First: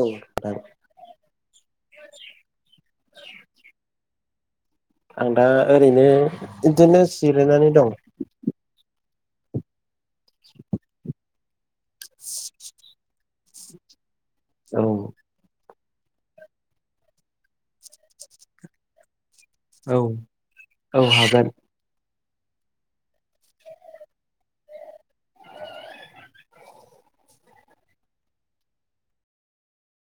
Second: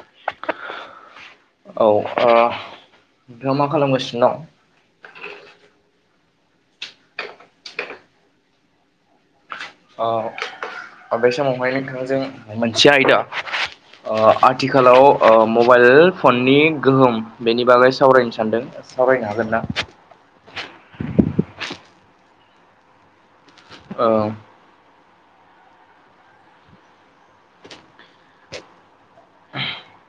औ नोंथां औ नोंथाङा मा खालामगासिनो दं आं दा ओरैनो बिदिनो जिरायनानै दं अ बे समावहाय जों मोनसे आयदा औ आथिखालाव मबाइल फननि गोहोम बेनि बागै सावरायनो सानदों सावरायनो हागोन ना औ औ हागोन औ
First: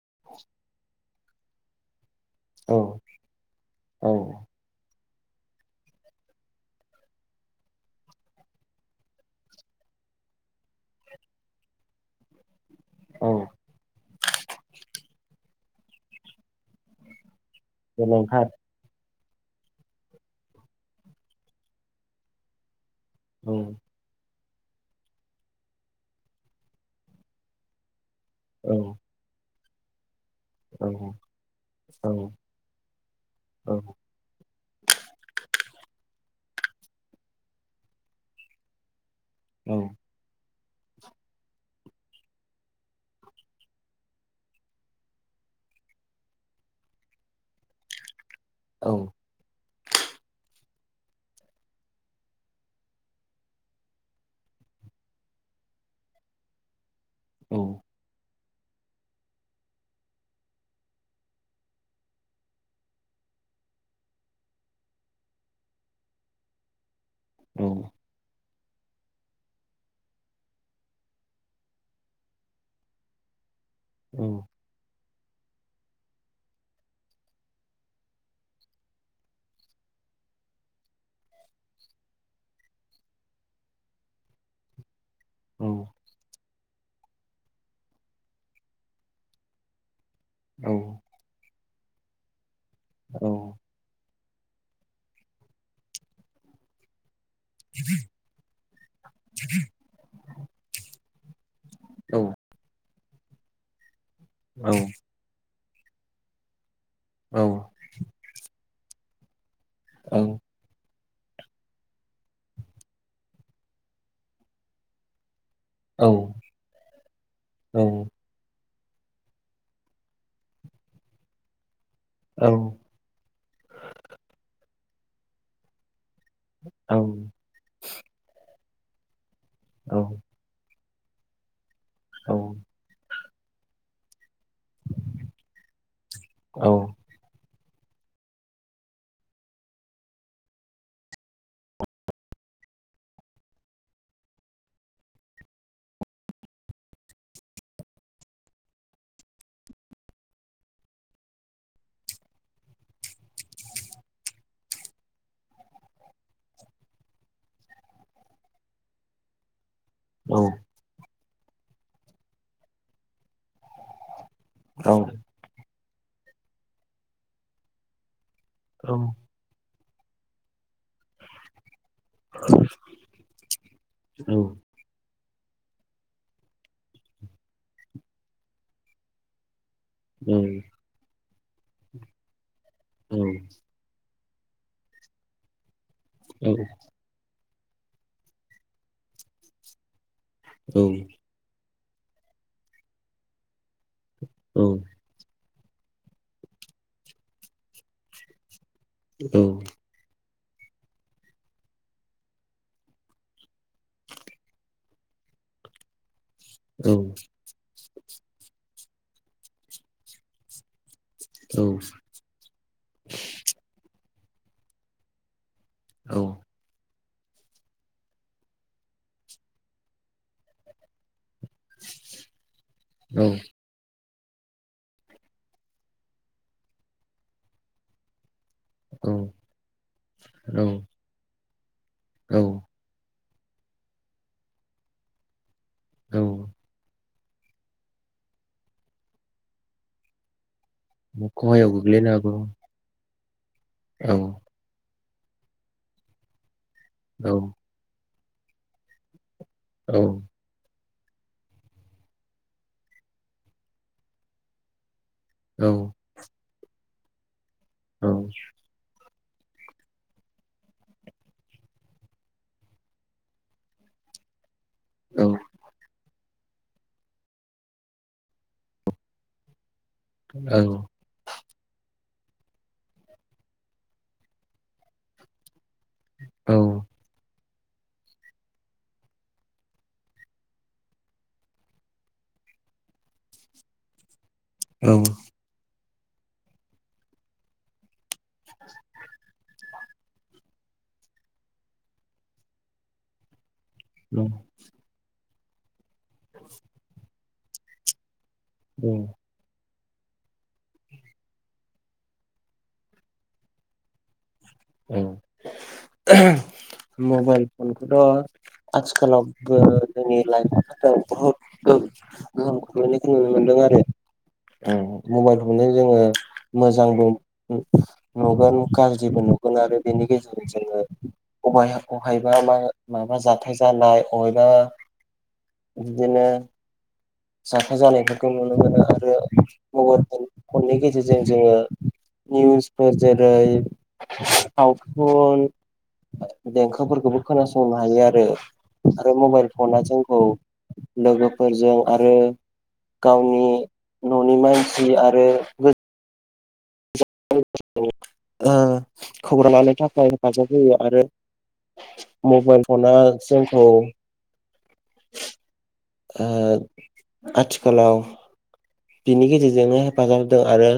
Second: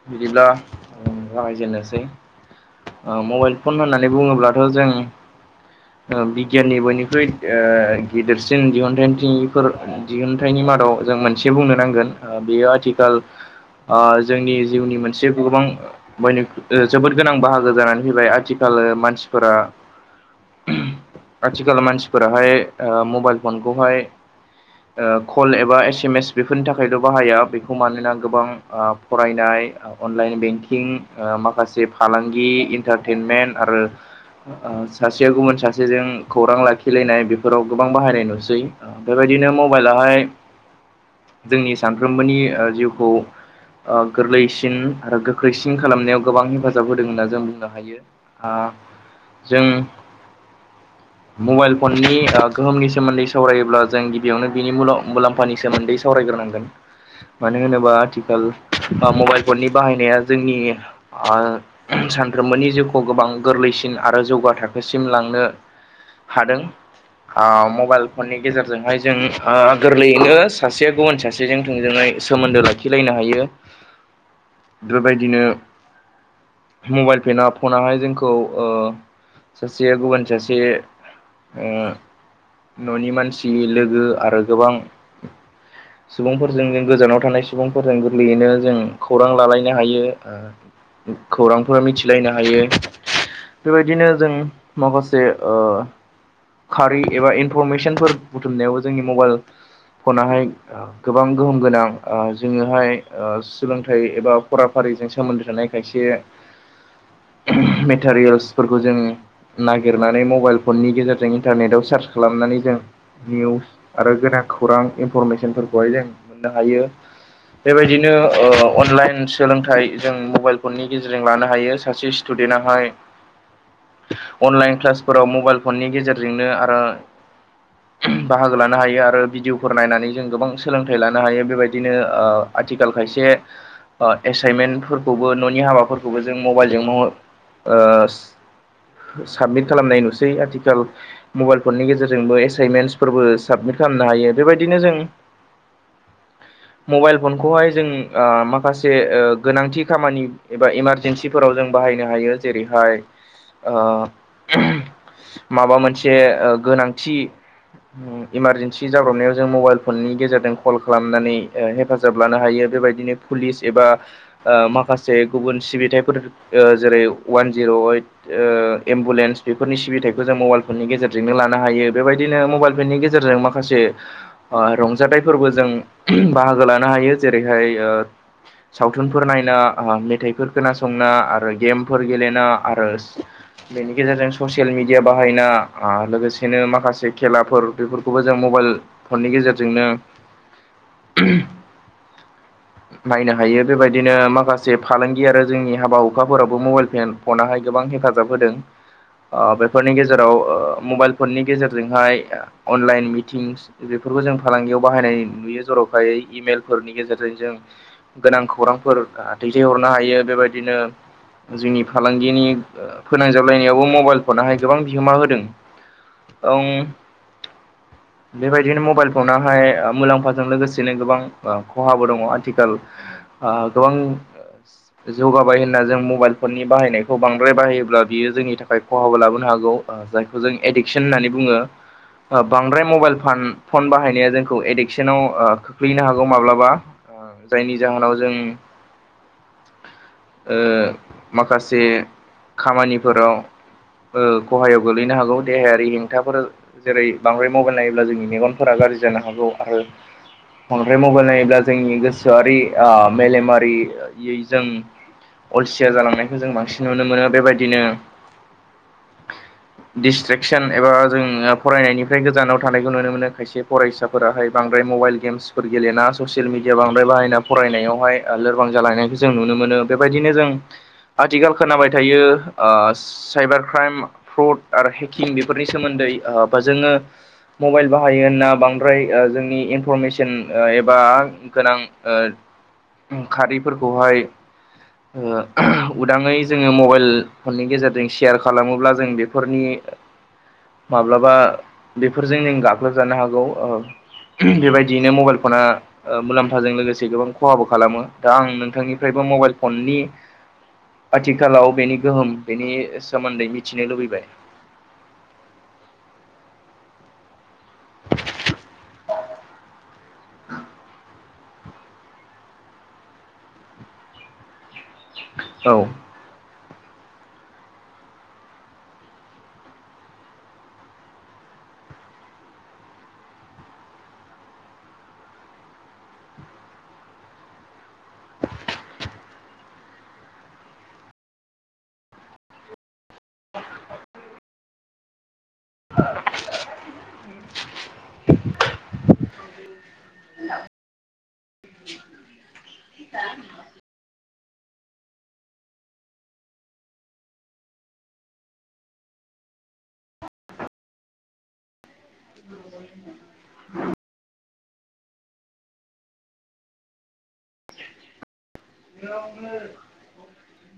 बिदिब्ला जागाय जेननोसै औ मबाइल फन होननानै औ बुङोब्लाथ' जों बिगियाननि बयनिख्रुइ गेदेरसिन दिहुनथाइथिंफोर दिहुनथाइनि मादाव जों मोनसे बुंनो नांगोन बेयो आथि खाल औ जोंनि जिउनि मोनसे गोबां बयनि जोबोद गोनां बाहागो जानानै फैबाय गोनांथार आथिखाल मानसि फोरा आथिखाल मानसिफोराहाय मबाइल औ फनखौहाय कल एबा एसेमेम बेफोरनि थाखायल' बाहाया बे खौ मानोना गोबां औ फरायनाय अनलाइन बेंक औ माखासे औ फालांगि इन्टारटेनमेन्ट औ आरो सासेया गुबुन सासेजों खौरां लाखिलायनाय बेफोराव गोबां बाहायनाय नुसै बेबायदिनो औ मबाइलाहाय जोंनि सानफ्रोमबोनि जिउखौ गोरलै‌ सिन आरो गोख्रैसिन खालामनायाव गोबां हेफाजाब होदों होनना जों बुंनो हायो औ जों मबाइल फननि गोहोमनि सोमोन्दै सावरायोब्ला जों गिबियावनो बिनि मुलाम्फानि सोमोन्दै सावरायग्रोनांगोन मानो औ होनोबा आथिखाल मबाइल फननि बाहायनाया जोंनि ओ सानफ्रोमबोनि जिउखौ गोबां गोरलैसिन आरो जौगा थाखोसिम लांनो हादों मबाइल फननि गेजेरजोंहाय जों गोरलैयैनो सासेया गुबुन सासेजों थोंजोङै सोमोन्दो लाखिलायनो हायो उम बेफोरबायदिनो मबाइल फेना फनाहाय जोंखौ सासेया गुबुन सासे न'नि मानसि लोगो आरो गोबां सुबुंफोरजों जों गोजानाव थानाय सुबुंफोरजों गोरलैयैनो जों खौरां लालायनो हायो औ खौरांफोर मिथिलायनो हायो। औ बेबायदिनो जों माखासे ओ खारि एबा इनफरमेसनफोर बुथुमनायाव जोंनि मबाइल फनाहाय ओ गोबां गोहोम गोनां ओ जोङोहाय सोलोंथाइ एबा फराफारिजों सोमोन्दो थानाय खायसे मेटारियेल्स फोरखौ जों नागिरनानै मबाइल फननि गेजेरजों इन्टारनेटआव सार्च खालामनानै जों निउस आरो गोनां खौरां इनफरमेसनफोर हाय जों मोननो हायो बेबायदिनो ओ अनलाइन सोलोंथाइ जों मबाइल फननि गेजेरजों लानो हायो सासे स्टुडेन्टआहाय अनलाइन क्लासफोराव मबाइल फननि गेजेरजोंनो आरो बाहागो लानो हायो आरो भिडिय' फोर नायनानै जों गोबां सोलोंथाइ लानो हायो बेबायदिनो ओ आथिखाल खायसे ओ एसाइनमेन्टफोरखौबो न'नि हाबाफोरखौबो जों मबाइलजों ओ साबमिट खालामनाय नुसै आथिखाल मबाइल फननि गेजेरजोंबो एसाइनमेन्टसफोरबो साबमिट खालामनो हायो बेबायदिनो जों मबाइल फनखौहाय जों आ माखासे ओ गोनांथि खामानि एबा इमारजेन्सिफोराव जों बाहायनो हायो। जेरैहाय ओ [inaudible] माबा मोनसे ओ गोनांथि इमारजेन्सि जाब्रबनायाव जों मबाइल फननि गेजेरजों कल खालामनानै हेफाजाब लानो हायो बेबायदिनो पुलिस एबा ओ माखासे गुबुन सिबिथायफोर ओ जेरै वान जिर' ओइट ओ एम्बुलेन्स बेफोरनि सिबिथायखौ जों मबाइल गेजेरजोंनो लानो हायो बेबायदिनो मबनि गेजेरजों माखसे ओ रं जाथायफोरबो जों बाहागो लानो हायो जेरैहाय ओ सावथुनफोर नायना मेथाइफोर खोनासंना आरो गेमफोर गेलेना आरो औ बेनि गेजेरजों ससियेल मिडिया बाहायना आ लोगोसेनो माखासे खेलाफोर बेफोरखौबो जों मबाइल फननि गेजेरजोंनो औ उ नायनो हायो बेबायदिनो माखासे फालां जोंनि हाबा हुखाफोराबबो मबाइल फेन- फनाहाय गोबां हेफाजाब होदों बेफोरनि गेज जेराव मबाइल फननि गेजेरजोंहाय अनलाइन मिटिंस बेफोरखौ जों फालांगियाव बाहायनाय नुयो जर'खायै फोरनि गेजेरजों जों गोनां खौरांफोर दैथायहरनो हायो बेबायदिनो जोंनि फालांगिनि फोनांजाबलायनायावबो मबाइल फनहाय गोबां बिहोमा होदों। औ ं बेबायदिनो मबाइल फनाहाय मुलाम्फाजों लोगोसेनो गोबां ओ खहाबो दङ आथिखाल औ आ गोबां जौगाबाय होनना जों मबाइल फननि बाहायनायखौ बांद्राय बाहायोब्ला बियो जोंनि थाखाय औ खहाबो लाबोनो हागौ जायखौ जों औ एडिक्सन होननानै औ बुङो बांद्राय मबाइल फान- फन बाहायनाया जोंखौ एडिकसनाव ओ खोख्लैनो औ हागौ माब्लाबा जायनि जाहोनाव जों ओ खहायाव माखासे गोग्लैनो हागौ खामानिफोराव औ ओ खहायाव गोल्लैनो हागौ देहायारि हेंथाफोर जेरै औ बांद्राय मबाइल नायोब्ला जोंनि मेगन फोरा गाज्रि जानो हागौ आरो औ आरो मबाइल नायोब्ला जोंनि गोसोआरि आ मेलेमारि जों औ अलसिया जालांनायखौ जों बांसिन नुनो मोनो बेबायदिनो औ दिडिसट्रेकसन एबा जोंङ फरायनायनिफ्राय गोजानाव थानायखौ नुनो मोनो खायसे फरायसाफोराहाय बांद्राय मबाइल औ गेम्स ससियेल मिडिया बांद्राय बाहायना फरायनायावहाय लोरबां जालायनायखौ जों नुनो मोनो। बेबायदिनो जों औ आथिखाल खोनाबाय थायो ओ साइबार क्राइम फ्रड आरो हेकिं बेफो फोरनि सोमोन्दै ओ बा जोङो मबाइल बाहायो होनना बांद्राय ओ जोंनि इनफरमेस सन एबा गोनां ओ खारिफोरखौहाय औ। ओ उदाङै जोङो मबाइल फननि गेजेरजों सेयार खालामोब्ला जों बेफोरनि [inaudible] माब्लाबा बेफोरजों गाख्लोबजानो हागौ ओ बेबायदियैनो मबाइल फना ओ मुलाम्फाजों लोगोसे गोबां खहाबो खालामो दा आं औ नोंथांनिफ्रायबो मबाइल फननि आथिखालाव बेनि गोहोम बेनि सोमोन्दै मिथिनो लुबैबाय। मबाइल फनखौथ' आथिखालाव फोर जोंनि लाइमोनफोर बहुत गो-गोहोम खोख्लैनायखौ नुनो मोनदों आरो। ओं मबाइलखौनो औ जोङो मोजांबो नुगोन गाज्रिबो नुगोन आरो बेनि गेजेरजों जोङो अबहाय अबहायबा मा माबा जाथाय जानाय अबहायबा बिदिनो जाथाय जानायफोरखौ नुनो मोनो आरो मबाइल फन फननि गेजेरजों जोङो निउसफोर जेरै सावथुन देंखोफोरखौबो खोनासंनो हायो आरो आरो मबाइल फनआ जोंखौ लोगोफोरजों आरो गावनि न'नि मानसि आरो ओ खौरां लानो थाखाय हेफाजाब होयो आरो मबाइल फनआ जोंखो ओ आथिखालाव बिनि गेजेरजोंनो हेफाजाब होदों आरो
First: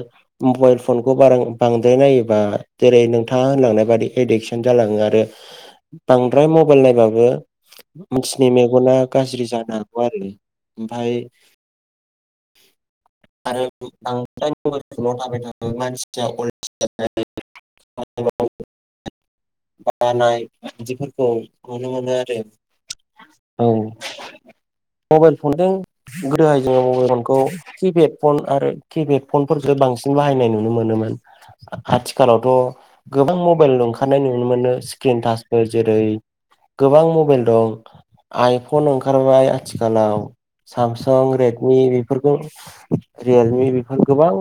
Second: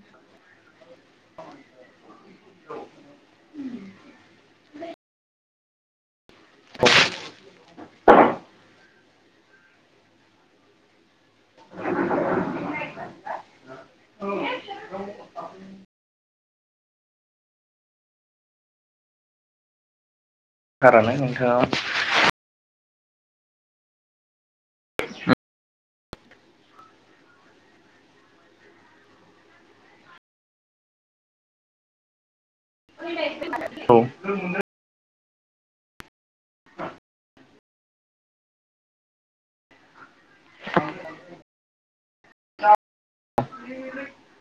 मबाइल फनखौ बार बांद्राय नायोबा जेरै नोंथाङा होनलांनाय बादि एडिकसन जालाङो आरो बांद्राय मबाइल नायबाबो मानसिनि मेगना गाज्रि जानो हागौ आरो ओमफाय [unintelligible] बानाय बानाय बायदिफोरखौ नुनो थारानो मोनो नोंथाङा औ आरो। औ मबाइल फनदों गोदोहाय जोङो मबाइल फनखौ किपेड फन आरो किपेड फनफोरफोरखौ बांसिन बाहायनाय नुनो मोनोमोन। आथिखालावथ' गोबां मबाइल ओंखारनाय नु नुनो मोनो स्क्रिन टाचफोर जेरै गोबां मबाइल दं। आइ फन ओंखारबाय आथिखालाव सामसं रेडमि बेफोरखौ रियेलमि बेफोर गोबां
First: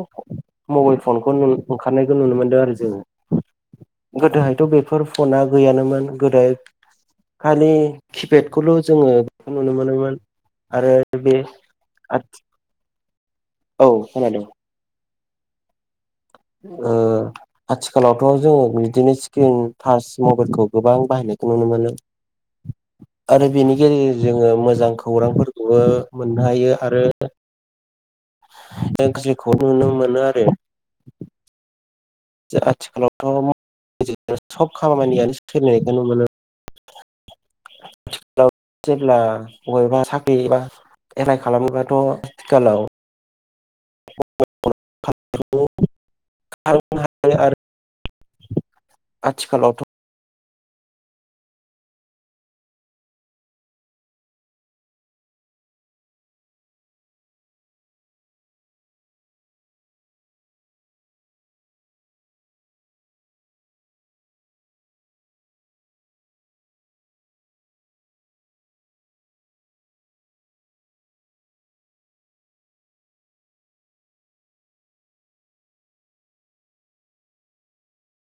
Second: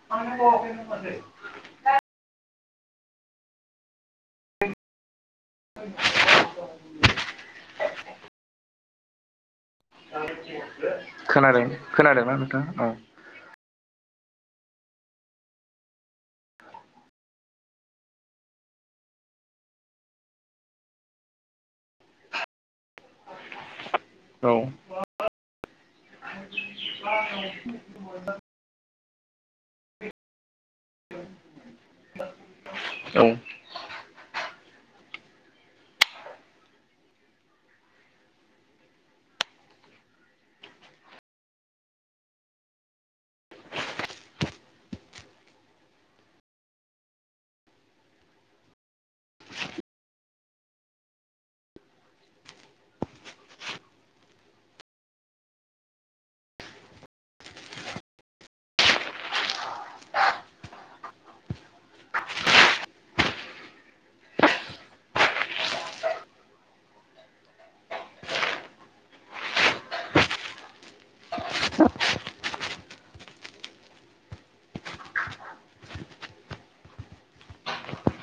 मबाइल फनखौ ओंखारनायखौ नुनो मोनदों आरो जों। गोदोहायथ' बेफोर फनआ गैयानोमोन गोदो खालि खिपेडखौल' जोङो नुनो मोनोमोन। आरो बे खोनादों खोनादोंना नोंथां औ। औ खोनादों। ओ आथिखालावथ' जोङो बिदिनो स्क्रिन थाच मबाइलखौ गोबां बाहायनायखौ नुनो मोनो। आरो बेनि गेजेरजों जोङो औ मोजां खौरांफोरखौबो मोननो हायो आरो‌ एकजिखौ नुनो मोनो आरो औ आथिखालावथ' गासैबो सब खामानियानो सोलिनायखौ नुनो मोनो। आथिखालाव जेब्ला बबेबा साख्रि एबा एप्लाइ खालामोबाथ' आथिखालाव [unintelligible] [unintelligible] आथिखालावथ'